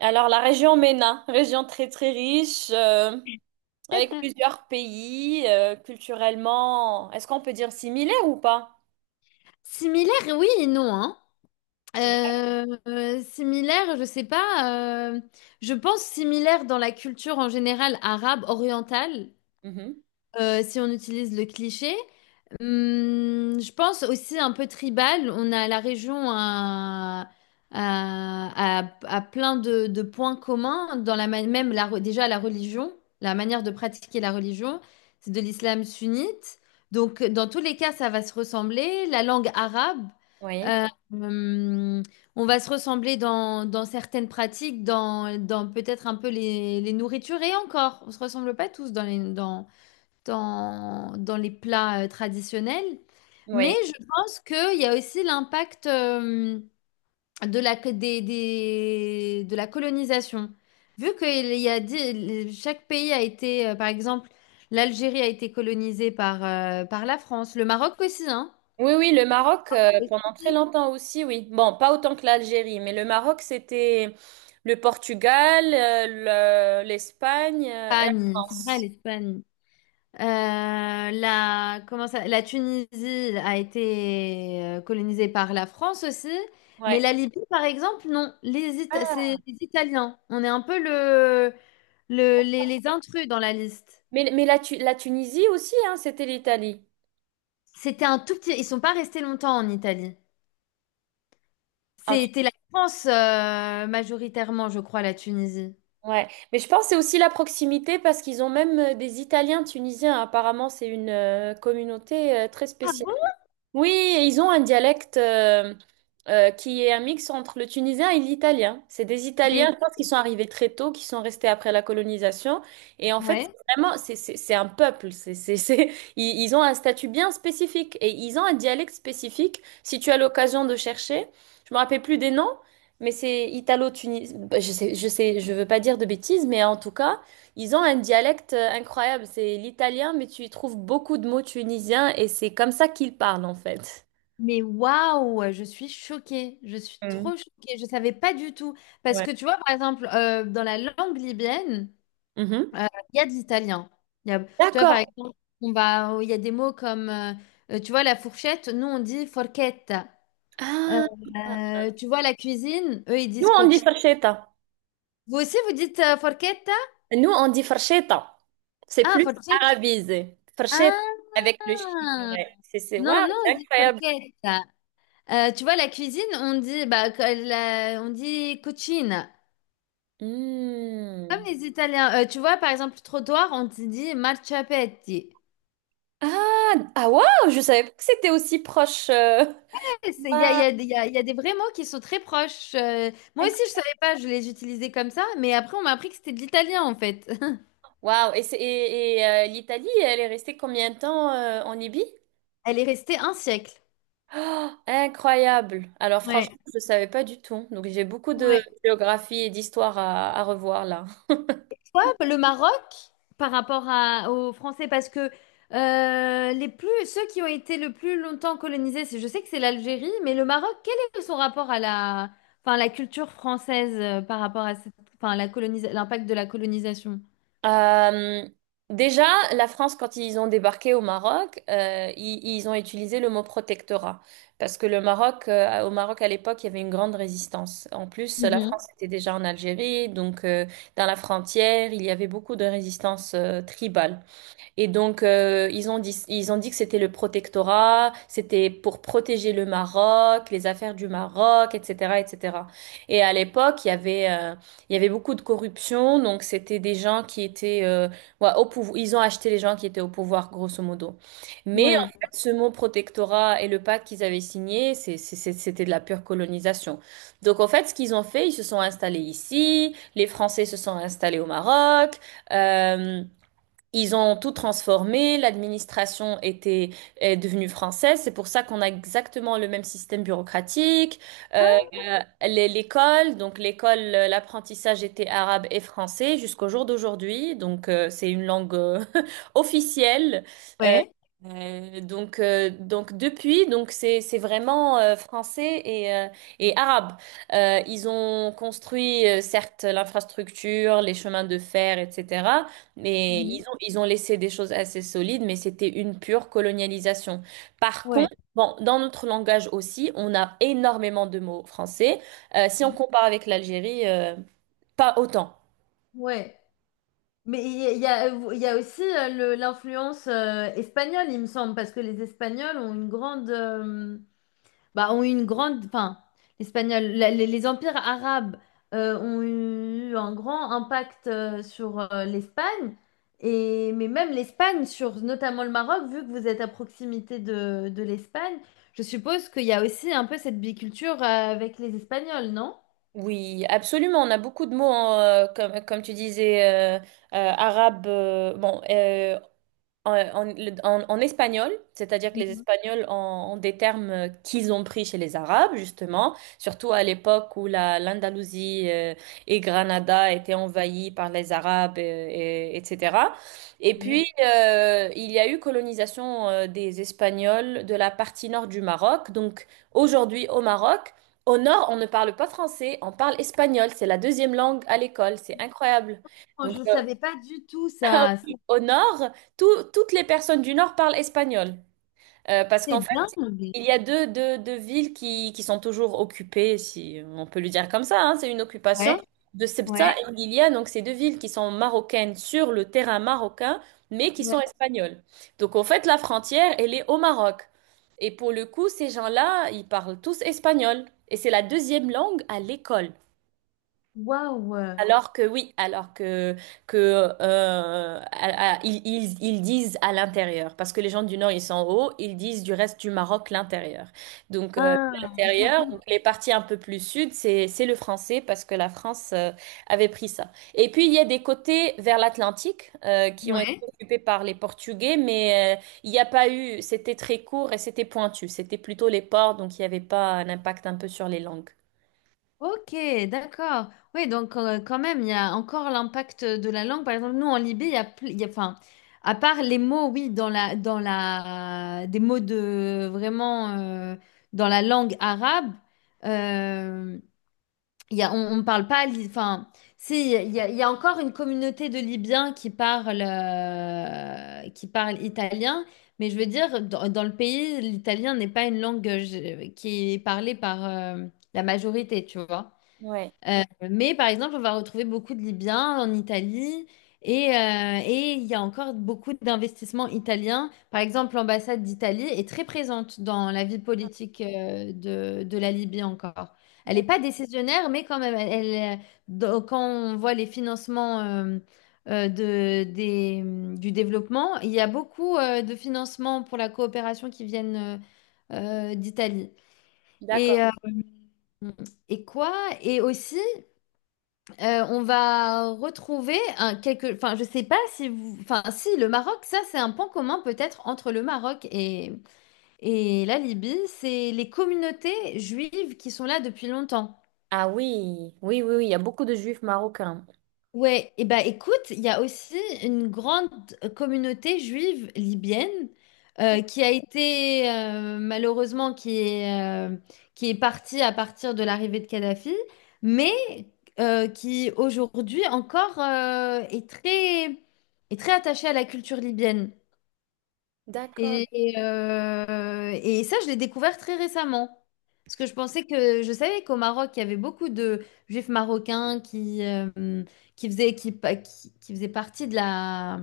Alors, la région MENA, région très très riche, avec plusieurs pays, culturellement, est-ce qu'on peut dire similaire ou pas? Similaire, oui et non, hein. C'est vrai. Similaire, je sais pas. Je pense similaire dans la culture en général arabe, orientale, Mhm. Si on utilise le cliché. Je pense aussi un peu tribal. On a la région à, à plein de points communs, dans même déjà la religion, la manière de pratiquer la religion, c'est de l'islam sunnite. Donc, dans tous les cas, ça va se ressembler. La langue arabe, Oui, euh, hum, on va se ressembler dans certaines pratiques, dans peut-être un peu les nourritures et encore, on se ressemble pas tous dans les, dans dans, dans les plats traditionnels. Mais oui. je pense qu'il y a aussi l'impact de la, co- des- de la colonisation. Vu que il y a, di- chaque pays a été, par exemple, l'Algérie a été colonisée par la France, le Maroc aussi, hein? Oui, oui, le Maroc, pendant très longtemps aussi, oui. Bon, pas autant que l'Algérie, mais le Maroc, c'était le Portugal, l'Espagne, et la Espagne, c'est vrai, France. l'Espagne. La Tunisie a été colonisée par la France aussi, mais Ouais. la Libye, par exemple, non. C'est Ah, les Italiens. On est un peu le, les intrus dans la liste. Mais la Tunisie aussi, hein, c'était l'Italie. C'était un tout petit. Ils sont pas restés longtemps en Italie. C'était la France majoritairement, je crois, la Tunisie. Ouais, mais je pense que c'est aussi la proximité parce qu'ils ont même des Italiens tunisiens. Apparemment, c'est une communauté très Ah spéciale. bon? Oui, et ils ont un dialecte qui est un mix entre le tunisien et l'italien. C'est des Italiens, Mais je pense, qui sont arrivés très tôt, qui sont restés après la colonisation. Et en fait, ouais. c'est vraiment, c'est un peuple. Ils ont un statut bien spécifique et ils ont un dialecte spécifique. Si tu as l'occasion de chercher, je me rappelle plus des noms, mais c'est italo-tunisien. Je sais, je veux pas dire de bêtises, mais en tout cas. Ils ont un dialecte incroyable, c'est l'italien, mais tu y trouves beaucoup de mots tunisiens et c'est comme ça qu'ils parlent en fait. Mais waouh, je suis choquée, je suis Mm. trop choquée, je savais pas du tout. Parce Ouais. que tu vois, par exemple, dans la langue libyenne, Mhm. euh, il y a de l'italien. Il y a- Tu vois, par D'accord. exemple, il y a des mots comme, tu vois, la fourchette, nous on dit forchetta. Euh, Ah, tu vois, la cuisine, eux ils nous disent on dit coci. farcheta. Vous aussi, vous dites forchetta? Nous on dit farcheta. C'est Ah, plus forchetta. arabisé. Farcheta Ah, avec le chi. Ouais. C'est non, waouh, non, c'est on dit incroyable. forchetta. Tu vois, la cuisine, on dit, bah, que on dit cucina. Comme Hmm. les Italiens, tu vois, par exemple, trottoir, on te dit marciapiedi. Ah, ah waouh, je savais pas que c'était aussi proche. Il Waouh, y a des il y a des vrais mots qui sont très proches. Moi aussi, incro- je savais pas, je les utilisais comme ça, mais après, on m'a appris que c'était de l'italien, en fait. waouh. Et, l'Italie, elle est restée combien de temps en Libye? Elle est restée un siècle. Oh, incroyable. Alors Ouais, franchement, je ne savais pas du tout. Donc j'ai beaucoup de ouais. géographie et d'histoire à revoir là. Hop, le Maroc, par rapport aux Français, parce que les plus, ceux qui ont été le plus longtemps colonisés, je sais que c'est l'Algérie, mais le Maroc, quel est son rapport à la, enfin, la culture française par rapport à enfin, l'impact de la colonisation? Euh, déjà, la France, quand ils ont débarqué au Maroc, ils ont utilisé le mot protectorat. Parce que au Maroc à l'époque, il y avait une grande résistance. En plus, la France Mhm. était déjà en Algérie, dans la frontière, il y avait beaucoup de résistance tribale. Et donc, ils ont dit que c'était le protectorat, c'était pour protéger le Maroc, les affaires du Maroc, etc., etc. Et cetera. Et à l'époque, il y avait beaucoup de corruption, donc c'était des gens qui étaient, ouais, au pouvoir, ils ont acheté les gens qui étaient au pouvoir, grosso modo. Mais en Ouais. fait, ce mot protectorat et le pacte qu'ils avaient signé, c'était de la pure colonisation. Donc, en fait, ce qu'ils ont fait, ils se sont installés ici, les Français se sont installés au Maroc, euh, ils ont tout transformé, l'administration était est devenue française, c'est pour ça qu'on a exactement le même système bureaucratique. Euh, Ah, euh, l'école, l'apprentissage était arabe et français jusqu'au jour d'aujourd'hui, c'est une langue officielle. Euh, ouais. Depuis, c'est vraiment français et arabe. Ils ont construit certes l'infrastructure, les chemins de fer, etc. Mais Mhm. Ils ont laissé des choses assez solides, mais c'était une pure colonialisation. Par Ouais. contre, bon, dans notre langage aussi, on a énormément de mots français. Si on compare avec l'Algérie, pas autant. Ouais. Mais il y a aussi l'influence espagnole, il me semble, parce que les Espagnols ont une grande, ont une grande, enfin, l'espagnol, les empires arabes ont eu un grand impact sur l'Espagne, et mais même l'Espagne sur notamment le Maroc, vu que vous êtes à proximité de l'Espagne, je suppose qu'il y a aussi un peu cette biculture avec les Espagnols, non? Oui, absolument. On a beaucoup de mots, hein, comme tu disais, arabe. Bon, en espagnol, c'est-à-dire que ont des termes qu'ils ont pris chez les Arabes, justement, surtout à l'époque où la, l'Andalousie et Granada étaient envahies par les Arabes, etc. Et puis, Ouais. Il y a eu colonisation des Espagnols de la partie nord du Maroc. Donc, aujourd'hui, au Maroc, au nord, on ne parle pas français, on parle espagnol. C'est la deuxième langue à l'école. C'est incroyable. Oh, Donc, je ne euh, savais pas du tout ah ça. C'est oui. Au nord, toutes les personnes du nord parlent espagnol. Parce qu'en c'est fait, dingue. il y a deux villes qui sont toujours occupées, si on peut le dire comme ça, hein, c'est une occupation Ouais, de Ceuta et ouais, Melilla, donc ces deux villes qui sont marocaines sur le terrain marocain, mais qui sont ouais. espagnoles. Donc en fait, la frontière, elle est au Maroc. Et pour le coup, ces gens-là, ils parlent tous espagnol. Et c'est la deuxième langue à l'école. Waouh. Alors que oui, alors que à- ils- ils disent à l'intérieur, parce que les gens du Nord ils sont en haut, ils disent du reste du Maroc l'intérieur. Ah, L'intérieur, donc les parties un peu plus sud, c'est le français parce que la France avait pris ça. Et puis il y a des côtés vers l'Atlantique qui ont été ouais. occupés par les Portugais, mais il n'y a pas eu, c'était très court et c'était pointu, c'était plutôt les ports, donc il n'y avait pas un impact un peu sur les langues. Ok, d'accord. Oui, donc quand même, il y a encore l'impact de la langue. Par exemple, nous, en Libye, il y a, plus- il y a- enfin, à part les mots, oui, des mots de vraiment dans la langue arabe. euh, Il y a, on ne parle pas. Enfin, si, il y a encore une communauté de Libyens qui parlent italien, mais je veux dire, dans le pays, l'italien n'est pas une langue qui est parlée par la majorité, tu vois. Ouais. Euh, mais par exemple, on va retrouver beaucoup de Libyens en Italie et il y a encore beaucoup d'investissements italiens. Par exemple, l'ambassade d'Italie est très présente dans la vie politique de la Libye encore. Elle n'est D'ac- pas décisionnaire, mais quand même, quand on voit les financements du développement, il y a beaucoup de financements pour la coopération qui viennent d'Italie. Et, D'accord. euh, et quoi? Et aussi, on va retrouver un enfin je sais pas si vous, enfin si le Maroc, ça c'est un point commun peut-être entre le Maroc et la Libye, c'est les communautés juives qui sont là depuis longtemps. Ah oui, oui, oui, oui, il y a beaucoup de juifs marocains. Ouais, et bah écoute, il y a aussi une grande communauté juive libyenne qui a été malheureusement euh, qui est partie à partir de l'arrivée de Kadhafi, mais qui aujourd'hui encore est très attachée à la culture libyenne. D'accord. Et ça, je l'ai découvert très récemment. Parce que je pensais que je savais qu'au Maroc, il y avait beaucoup de juifs marocains qui faisaient, qui, pa- qui faisaient partie de la,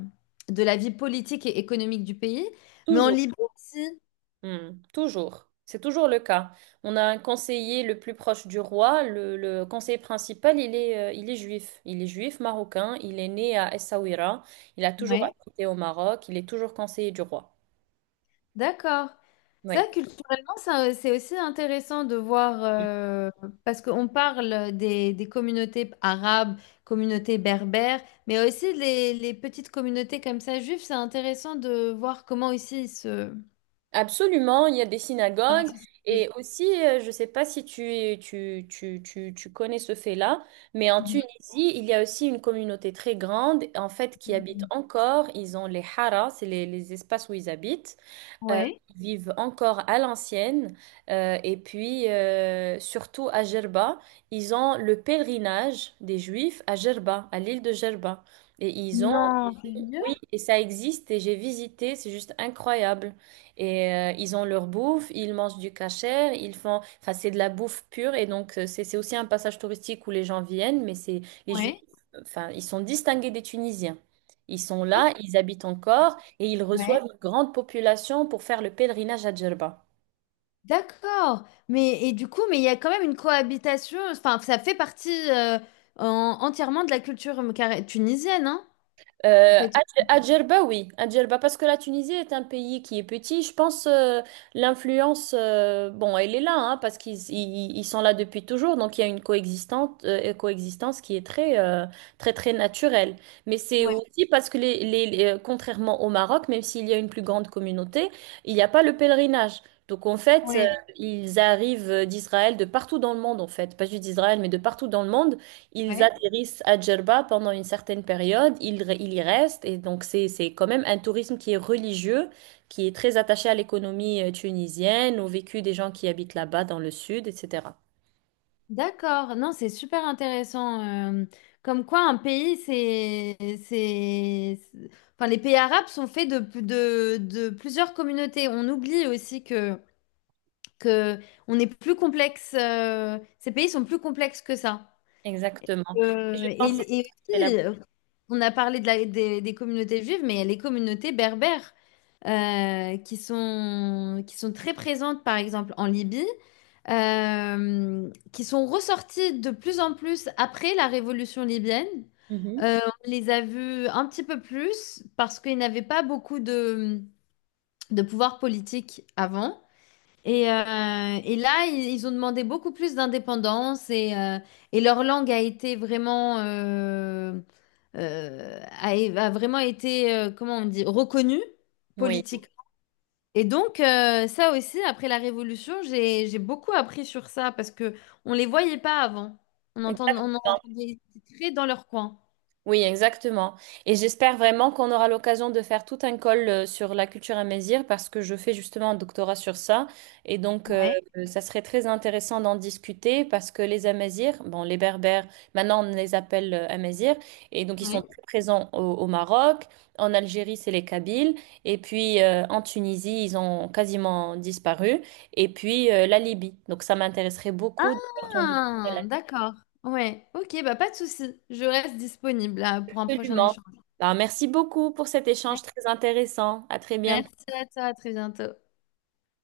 de la vie politique et économique du pays. Mais en Toujours. Libye aussi. Hmm, toujours. C'est toujours le cas. On a un conseiller le plus proche du roi. Le conseiller principal, il est juif. Il est juif marocain. Il est né à Essaouira. Il a toujours Ouais. habité au Maroc. Il est toujours conseiller du roi. D'accord. Ça, Oui. culturellement, c'est aussi intéressant de voir, parce qu'on parle des communautés arabes, communautés berbères, mais aussi les petites communautés comme ça, juives, c'est intéressant de voir comment ici ils se. Absolument, il y a des Dans la synagogues et société. aussi, je ne sais pas si tu connais ce fait-là, mais en Tunisie, il y a aussi une communauté très grande, en fait, qui habite Mhm. encore. Ils ont les haras, c'est les espaces où ils habitent euh, Ouais. qui vivent encore à l'ancienne. Surtout à Gerba, ils ont le pèlerinage des Juifs à Gerba, à l'île de Gerba. Et ils ont, Non, sérieux? oui, et ça existe, et j'ai visité, c'est juste incroyable. Et ils ont leur bouffe, ils mangent du kasher, ils font, enfin, c'est de la bouffe pure, et c'est aussi un passage touristique où les gens viennent, mais c'est les Juifs, Ouais. enfin, ils sont distingués des Tunisiens. Ils sont là, ils habitent encore, et ils Ouais. reçoivent une grande population pour faire le pèlerinage à Djerba. D'accord. Mais et du coup, mais il y a quand même une cohabitation, enfin, ça fait partie entièrement de la culture tunisienne, hein, en fait. À Djerba, oui, à Djerba, parce que la Tunisie est un pays qui est petit. Je pense l'influence, bon, elle est là, hein, parce ils sont là depuis toujours, donc il y a une coexistence, coexistence qui est très, très, naturelle. Mais c'est aussi parce que contrairement au Maroc, même s'il y a une plus grande communauté, il n'y a pas le pèlerinage. Donc en fait, Oui. ils arrivent d'Israël, de partout dans le monde, en fait, pas juste d'Israël, mais de partout dans le monde. Ils Oui. atterrissent à Djerba pendant une certaine période, ils y restent, et donc c'est quand même un tourisme qui est religieux, qui est très attaché à l'économie tunisienne, au vécu des gens qui habitent là-bas dans le sud, etc. D'accord, non, c'est super intéressant. Comme quoi, un pays, enfin, les pays arabes sont faits de plusieurs communautés. On oublie aussi que on est plus complexe. Ces pays sont plus complexes que ça. Exactement. Et Euh, je pense que et, et c'est là. aussi, on a parlé des communautés juives, mais il y a les communautés berbères qui sont très présentes, par exemple, en Libye, qui sont ressorties de plus en plus après la révolution libyenne. Mhm. Euh, on les a vus un petit peu plus parce qu'ils n'avaient pas beaucoup de pouvoir politique avant. Et là, ils ont demandé beaucoup plus d'indépendance et leur langue a été vraiment, a vraiment été, comment on dit, reconnue Oui, politiquement. Et donc, ça aussi, après la Révolution, j'ai beaucoup appris sur ça parce que on les voyait pas avant. On en exactement. entendait très dans leur coin. Oui, exactement. Et j'espère vraiment qu'on aura l'occasion de faire tout un call sur la culture amazigh parce que je fais justement un doctorat sur ça. Et donc, euh, Ouais, ça serait très intéressant d'en discuter parce que les Amazirs, bon, les Berbères, maintenant on les appelle Amazirs, et donc ils sont ouais. très présents au, au Maroc. En Algérie, c'est les Kabyles. Et puis en Tunisie, ils ont quasiment disparu. Et puis la Libye. Donc, ça m'intéresserait beaucoup. De voir ton Ah, d'accord. Ouais, ok, bah pas de souci. Je reste disponible là, pour un prochain absolument. échange. Alors, merci beaucoup pour cet échange très intéressant. À très bientôt. Merci à toi, à très bientôt.